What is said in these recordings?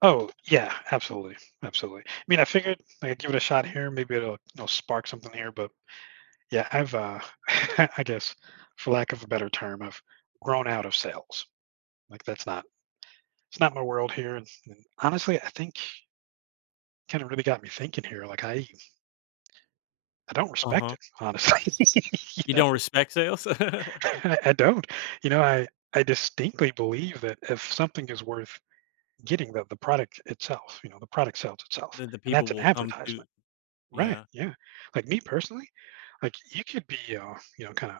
Oh, yeah, absolutely, absolutely. I mean, I figured I'd give it a shot here, maybe it'll it'll spark something here, but yeah, I've, uh I guess for lack of a better term, I've grown out of sales. Like that's not it's not my world here, and honestly, I think Kinda really got me thinking here, like, I I don't respect Uh-huh. it, honestly, you You know? don't respect sales? I I don't. You know, I, I distinctly believe that if something is worth getting the the product itself, you know, the product sells itself, Then the and people that's an will come to advertisement, right? yeah. Yeah, like me personally, like, you could be, uh, you know, kinda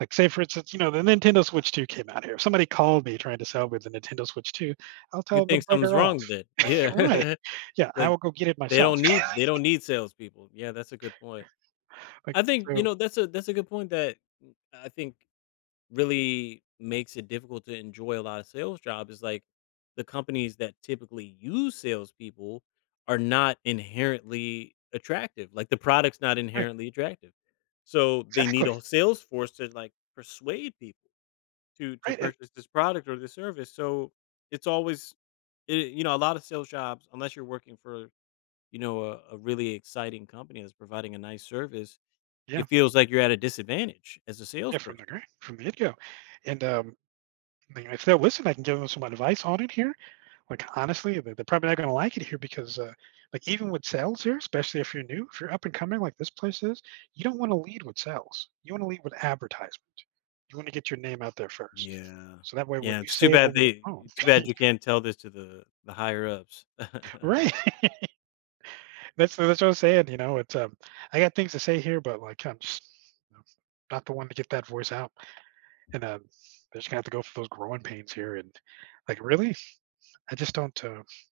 like, say for instance, you know, the Nintendo Switch 2 came out here, somebody called me trying to sell me the Nintendo Switch 2, I'll You tell them to think something's bugger off. wrong with it, yeah. Right. Yeah, I Like, will go get it they myself. don't need they don't need salespeople. Yeah, that's a good point. Like, I think, you so know, that's a that's a good point that m I think really makes it difficult to enjoy a lotta sales jobs is, like, the companies that typically use salespeople are not inherently attractive. Like the product's not Right inherently attractive. So they need Exactly. a sales force to, like, persuade people to to Right, an purchase this product or this service. So, it's always eh, you know, a lot of sales jobs unless you're working for, you know, a a really exciting company that's providing a nice service, Yeah. it feels like you're at a disadvantage as a Yeah, from the salesperson. gr from the get-go and, um, mean, if they'll listen, I can give them some advice on it here. Like, honestly, the they're probably not gonna like it here because, uh like, even with sales here, especially if you're new, if you're up and coming like this place is, you don't wanna lead with sales. You wanna lead with advertisement. You wanna get your name out there first Yeah. so that way when Yeah, you it's too say it bad over the they phone too bad you can't tell this to the the higher-ups. Right. That's that's what I'm saying, you know, it's, um I got things to say here, but, like, I'm just, know, not the one to get that voice out. And, um, I just gonna have to go through those growing pains here, and, like, really? I just don't, uh